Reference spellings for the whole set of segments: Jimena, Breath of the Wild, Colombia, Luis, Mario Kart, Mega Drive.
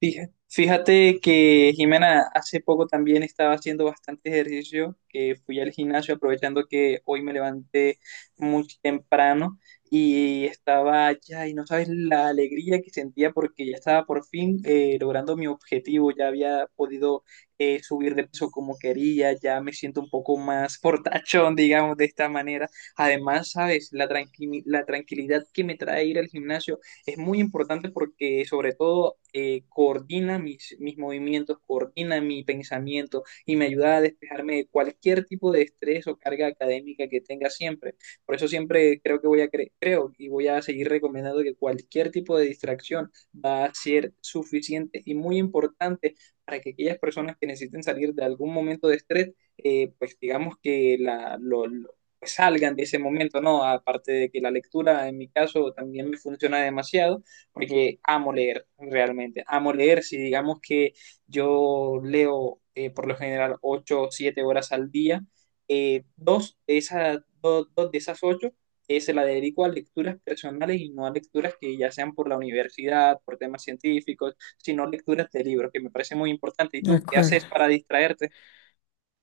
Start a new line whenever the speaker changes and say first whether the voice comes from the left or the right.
right: Fíjate que Jimena hace poco también estaba haciendo bastante ejercicio, que fui al gimnasio aprovechando que hoy me levanté muy temprano y estaba allá y no sabes la alegría que sentía porque ya estaba por fin logrando mi objetivo, ya había podido subir de peso como quería, ya me siento un poco más fortachón, digamos, de esta manera. Además, sabes, la la tranquilidad que me trae ir al gimnasio es muy importante porque sobre todo coordina mis movimientos, coordina mi pensamiento y me ayuda a despejarme de cualquier tipo de estrés o carga académica que tenga siempre. Por eso siempre creo que voy a creo y voy a seguir recomendando que cualquier tipo de distracción va a ser suficiente y muy importante para que aquellas personas que necesiten salir de algún momento de estrés, pues digamos que lo salgan de ese momento, ¿no? Aparte de que la lectura en mi caso también me funciona demasiado, porque amo leer, realmente, amo leer, si digamos que yo leo por lo general 8 o 7 horas al día, dos de esas, dos de esas 8 se la dedico a lecturas personales y no a lecturas que ya sean por la universidad, por temas científicos, sino lecturas de libros, que me parece muy importante. ¿Y
left: De
right: tú qué
left: acuerdo.
right: haces para distraerte?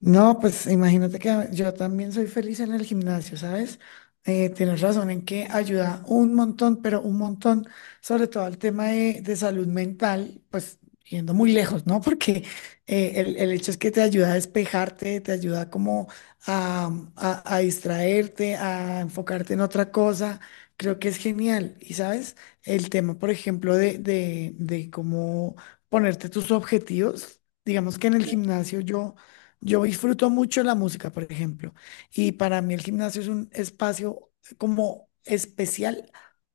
left: No, pues imagínate que yo también soy feliz en el gimnasio, ¿sabes? Tienes razón en que ayuda un montón, pero un montón, sobre todo al tema de salud mental, pues yendo muy lejos, ¿no? Porque el hecho es que te ayuda a despejarte, te ayuda como a distraerte, a enfocarte en otra cosa. Creo que es genial. Y sabes, el tema, por ejemplo, de cómo ponerte tus objetivos, digamos que en el gimnasio yo... Yo disfruto mucho la música, por ejemplo, y para mí el gimnasio es un espacio como especial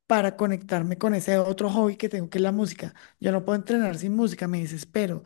left: para conectarme con ese otro hobby que tengo, que es la música. Yo no puedo entrenar sin música, me desespero.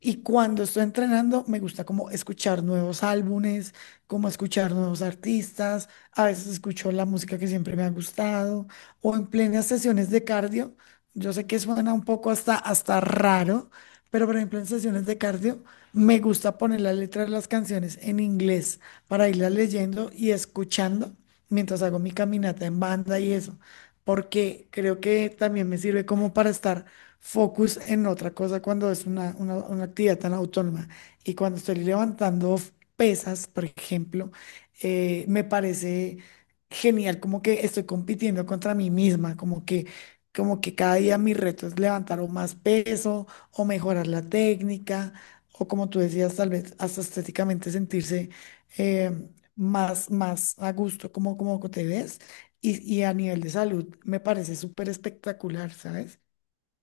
left: Y cuando estoy entrenando, me gusta como escuchar nuevos álbumes, como escuchar nuevos artistas. A veces escucho la música que siempre me ha gustado, o en plenas sesiones de cardio. Yo sé que suena un poco hasta, hasta raro, pero por ejemplo en sesiones de cardio. Me gusta poner las letras de las canciones en inglés para irlas leyendo y escuchando mientras hago mi caminata en banda y eso, porque creo que también me sirve como para estar focus en otra cosa cuando es una, una actividad tan autónoma. Y cuando estoy levantando pesas, por ejemplo, me parece genial como que estoy compitiendo contra mí misma, como que... Como que cada día mi reto es levantar o más peso o mejorar la técnica o como tú decías, tal vez hasta estéticamente sentirse eh, más, más a gusto como, como te ves y a nivel de salud me parece súper espectacular, ¿sabes?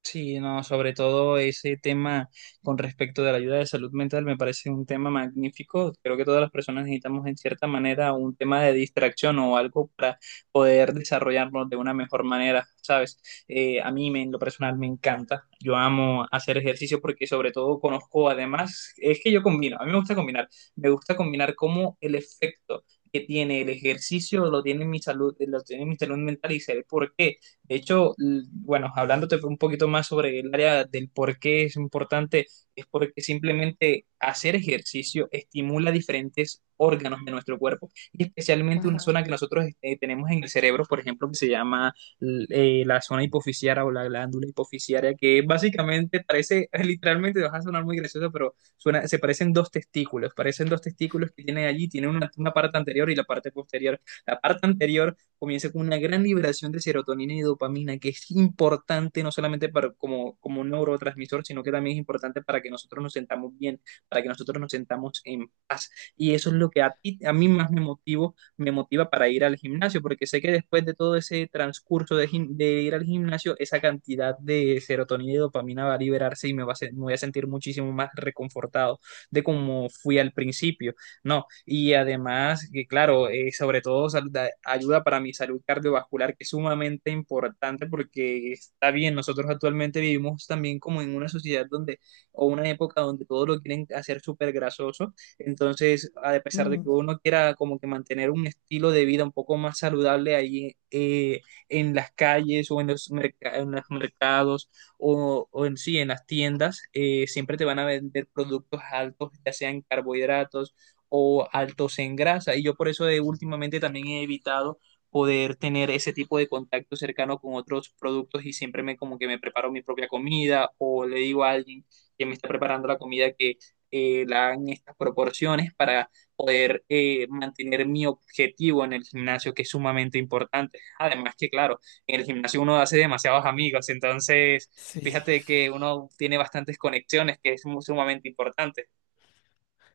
right: Sí, no, sobre todo ese tema con respecto de la ayuda de salud mental me parece un tema magnífico. Creo que todas las personas necesitamos en cierta manera un tema de distracción o algo para poder desarrollarnos de una mejor manera, ¿sabes? A mí en lo personal me encanta. Yo amo hacer ejercicio porque sobre todo conozco, además, es que yo combino, a mí me gusta combinar cómo el efecto que tiene el ejercicio lo tiene en mi salud, lo tiene en mi salud mental y sé el por qué. De hecho, bueno, hablándote un poquito más sobre el área del por qué es importante, es porque simplemente hacer ejercicio estimula diferentes órganos de nuestro cuerpo y especialmente una
left: Ajá.
right: zona que nosotros tenemos en el cerebro, por ejemplo, que se llama la zona hipofisiaria o la glándula hipofisiaria, que básicamente parece, literalmente, vas a sonar muy gracioso, pero suena, se parecen dos testículos que tiene allí, tiene una parte anterior y la parte posterior. La parte anterior comienza con una gran liberación de serotonina y dopamina, que es importante no solamente para, como un neurotransmisor, sino que también es importante para que nosotros nos sentamos bien, para que nosotros nos sentamos en paz. Y eso es lo que a ti, a mí más me motiva para ir al gimnasio, porque sé que después de todo ese transcurso de, de ir al gimnasio, esa cantidad de serotonina y dopamina va a liberarse y me voy a sentir muchísimo más reconfortado de como fui al principio. No, y además, que claro, sobre todo ayuda para mi salud cardiovascular, que es sumamente importante porque está bien, nosotros actualmente vivimos también como en una sociedad donde, o una época donde todo lo quieren hacer súper grasoso, entonces, a pesar de que
left: Mm,
right: uno quiera como que mantener un estilo de vida un poco más saludable ahí en las calles o en en los mercados o en sí, en las tiendas, siempre te van a vender productos altos, ya sean carbohidratos, o altos en grasa. Y yo por eso últimamente también he evitado poder tener ese tipo de contacto cercano con otros productos y siempre me como que me preparo mi propia comida o le digo a alguien que me está preparando la comida que la hagan en estas proporciones para poder mantener mi objetivo en el gimnasio, que es sumamente importante. Además que, claro, en el gimnasio uno hace demasiados amigos, entonces
left: sí.
right: fíjate que uno tiene bastantes conexiones, que es sumamente importante.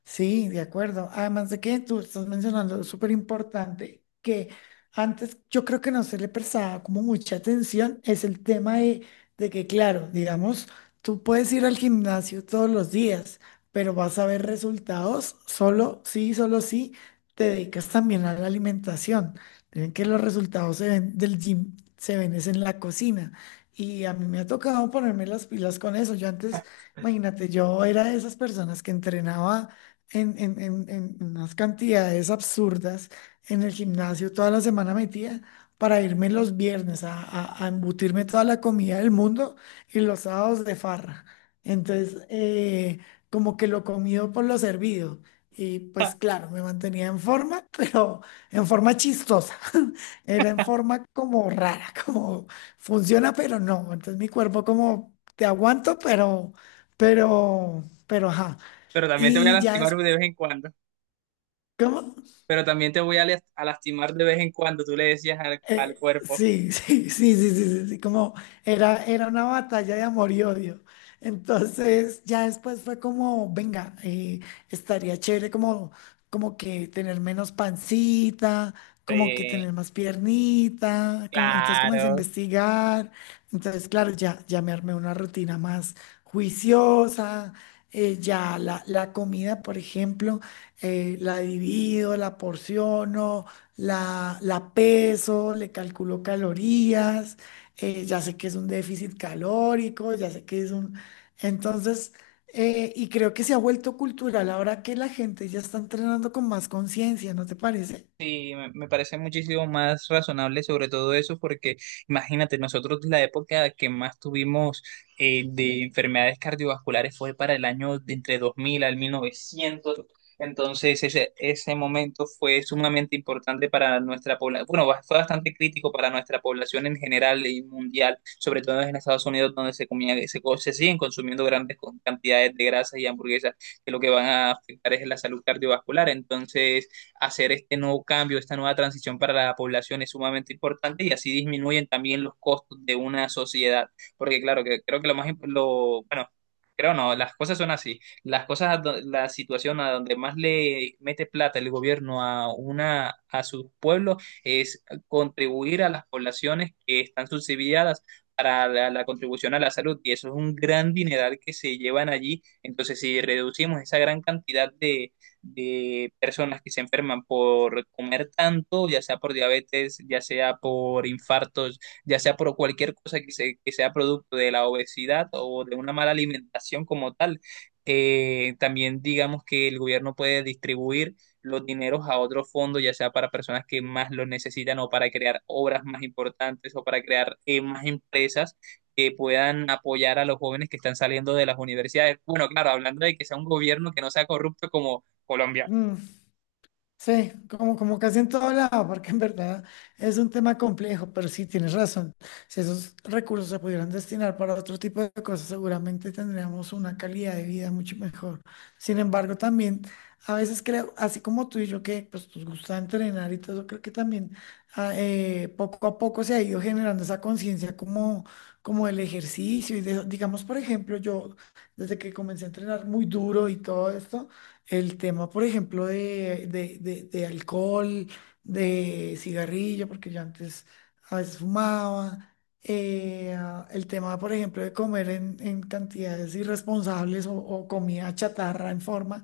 left: Sí, de acuerdo. Además de que tú estás mencionando, es súper importante que antes yo creo que no se le prestaba como mucha atención, es el tema de que, claro, digamos, tú puedes ir al gimnasio todos los días, pero vas a ver resultados solo sí, te dedicas también a la alimentación. Dicen que los resultados se ven del gym, se ven es en la cocina. Y a mí me ha tocado ponerme las pilas con eso. Yo antes, imagínate, yo era de esas personas que entrenaba en unas cantidades absurdas en el gimnasio toda la semana metida para irme los viernes a, a embutirme toda la comida del mundo y los sábados de farra. Entonces, como que lo comido por lo servido. Y pues claro, me mantenía en forma, pero en forma chistosa. Era en forma como rara, como funciona, pero no. Entonces mi cuerpo como te aguanto, pero, ajá.
right: Pero también te voy a
left: Y ya
right: lastimar de vez en cuando.
left: ¿cómo?
right: Pero también te voy a lastimar de vez en cuando, tú le decías al cuerpo.
left: Sí, sí, sí, sí, sí, sí, sí, como era, era una batalla de amor y odio. Entonces, ya después fue como, venga, estaría chévere como, como que tener menos pancita, como que
right: Sí,
left: tener más piernita, como, entonces comencé a
right: claro.
left: investigar. Entonces, claro, ya, ya me armé una rutina más juiciosa. Ya la, la comida, por ejemplo, la divido, la porciono la peso, le calculo calorías, ya sé que es un déficit calórico, ya sé que es un... Entonces, y creo que se ha vuelto cultural ahora que la gente ya está entrenando con más conciencia, ¿no te parece?
right: Sí, me parece muchísimo más razonable sobre todo eso, porque imagínate, nosotros la época que más tuvimos de enfermedades cardiovasculares fue para el año de entre 2000 al 1900, entonces ese momento fue sumamente importante para nuestra población, bueno, fue bastante crítico para nuestra población en general y mundial, sobre todo en Estados Unidos donde se comía, se siguen consumiendo grandes cantidades de grasas y hamburguesas, que lo que van a afectar es la salud cardiovascular, entonces hacer este nuevo cambio, esta nueva transición para la población es sumamente importante y así disminuyen también los costos de una sociedad. Porque claro, que creo que lo bueno, creo no, las cosas son así. Las cosas, a do- La situación a donde más le mete plata el gobierno a una, a sus pueblos es contribuir a las poblaciones que están subsidiadas para la contribución a la salud y eso es un gran dineral que se llevan allí. Entonces, si reducimos esa gran cantidad de personas que se enferman por comer tanto, ya sea por diabetes, ya sea por infartos, ya sea por cualquier cosa que sea producto de la obesidad o de una mala alimentación como tal. También digamos que el gobierno puede distribuir los dineros a otros fondos, ya sea para personas que más lo necesitan o para crear obras más importantes o para crear más empresas que puedan apoyar a los jóvenes que están saliendo de las universidades. Bueno, claro, hablando de que sea un gobierno que no sea corrupto como Colombia.
left: Mm. Sí, como, como casi en todo lado, porque en verdad es un tema complejo, pero sí tienes razón. Si esos recursos se pudieran destinar para otro tipo de cosas, seguramente tendríamos una calidad de vida mucho mejor. Sin embargo, también a veces creo, así como tú y yo, que pues nos gusta entrenar y todo, creo que también poco a poco se ha ido generando esa conciencia como, como el ejercicio. Digamos, por ejemplo, yo desde que comencé a entrenar muy duro y todo esto. El tema, por ejemplo, de alcohol, de cigarrillo, porque yo antes a veces fumaba. El tema, por ejemplo, de comer en cantidades irresponsables o comida chatarra en forma,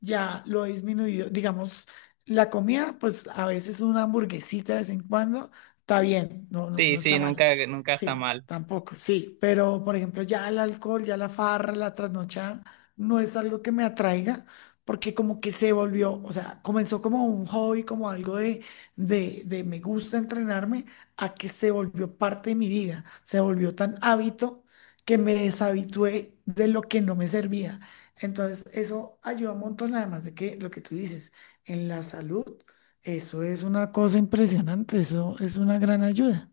left: ya lo he disminuido. Digamos, la comida, pues a veces una hamburguesita de vez en cuando está bien, no, no,
right: Sí,
left: no
right: sí,
left: está mal.
right: nunca, nunca está
left: Sí,
right: mal.
left: tampoco, sí. Pero, por ejemplo, ya el alcohol, ya la farra, la trasnochada, no es algo que me atraiga porque como que se volvió, o sea, comenzó como un hobby, como algo de me gusta entrenarme, a que se volvió parte de mi vida, se volvió tan hábito que me deshabitué de lo que no me servía. Entonces, eso ayuda un montón, además de que lo que tú dices, en la salud, eso es una cosa impresionante, eso es una gran ayuda.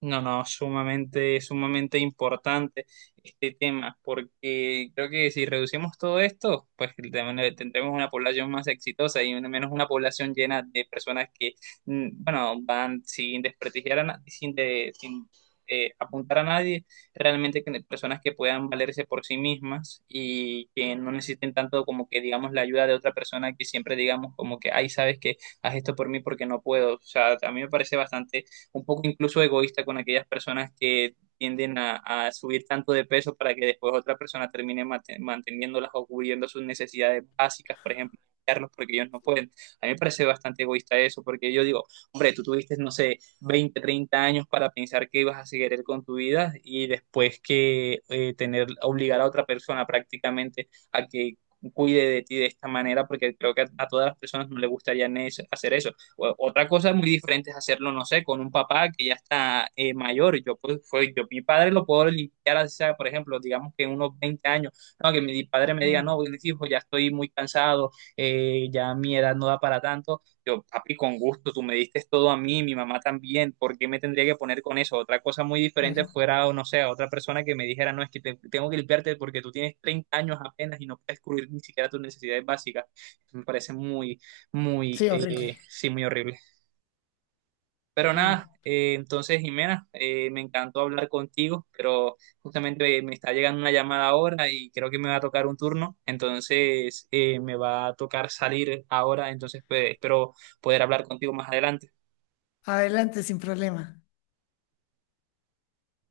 right: No, no, sumamente, sumamente importante este tema, porque creo que si reducimos todo esto, pues también tendremos una población más exitosa y menos una población llena de personas que, mm, bueno, van sin desprestigiar a sin apuntar a nadie, realmente personas que puedan valerse por sí mismas y que no necesiten tanto como que, digamos, la ayuda de otra persona que siempre digamos como que, ay, sabes que haz esto por mí porque no puedo. O sea, a mí me parece bastante un poco incluso egoísta con aquellas personas que tienden a subir tanto de peso para que después otra persona termine manteniéndolas o cubriendo sus necesidades básicas, por ejemplo, cuidarlos porque ellos no pueden. A mí me parece bastante egoísta eso, porque yo digo, hombre, tú tuviste, no sé, 20, 30 años para pensar que ibas a seguir con tu vida y después que tener, obligar a otra persona prácticamente a que cuide de ti de esta manera, porque creo que a todas las personas no les gustaría hacer eso. Otra cosa muy diferente es hacerlo, no sé, con un papá que ya está mayor. Yo, pues, yo, mi padre lo puedo limpiar, así sea, por ejemplo, digamos que en unos 20 años, no, que mi padre me diga, no,
left: Mm,
right: Luis, hijo, ya estoy muy cansado, ya mi edad no da para tanto. Yo, papi, con gusto, tú me diste todo a mí, mi mamá también, ¿por qué me tendría que poner con eso? Otra cosa muy diferente
left: claro,
right: fuera, o no sé, otra persona que me dijera, no, es que tengo que limpiarte porque tú tienes 30 años apenas y no puedes cubrir ni siquiera tus necesidades básicas. Me parece muy
left: sí, horrible.
right: muy horrible. Pero
left: No.
right: nada, entonces Jimena, me encantó hablar contigo, pero justamente me está llegando una llamada ahora y creo que me va a tocar un turno, entonces me va a tocar salir ahora, entonces pues, espero poder hablar contigo más adelante.
left: Adelante, sin problema.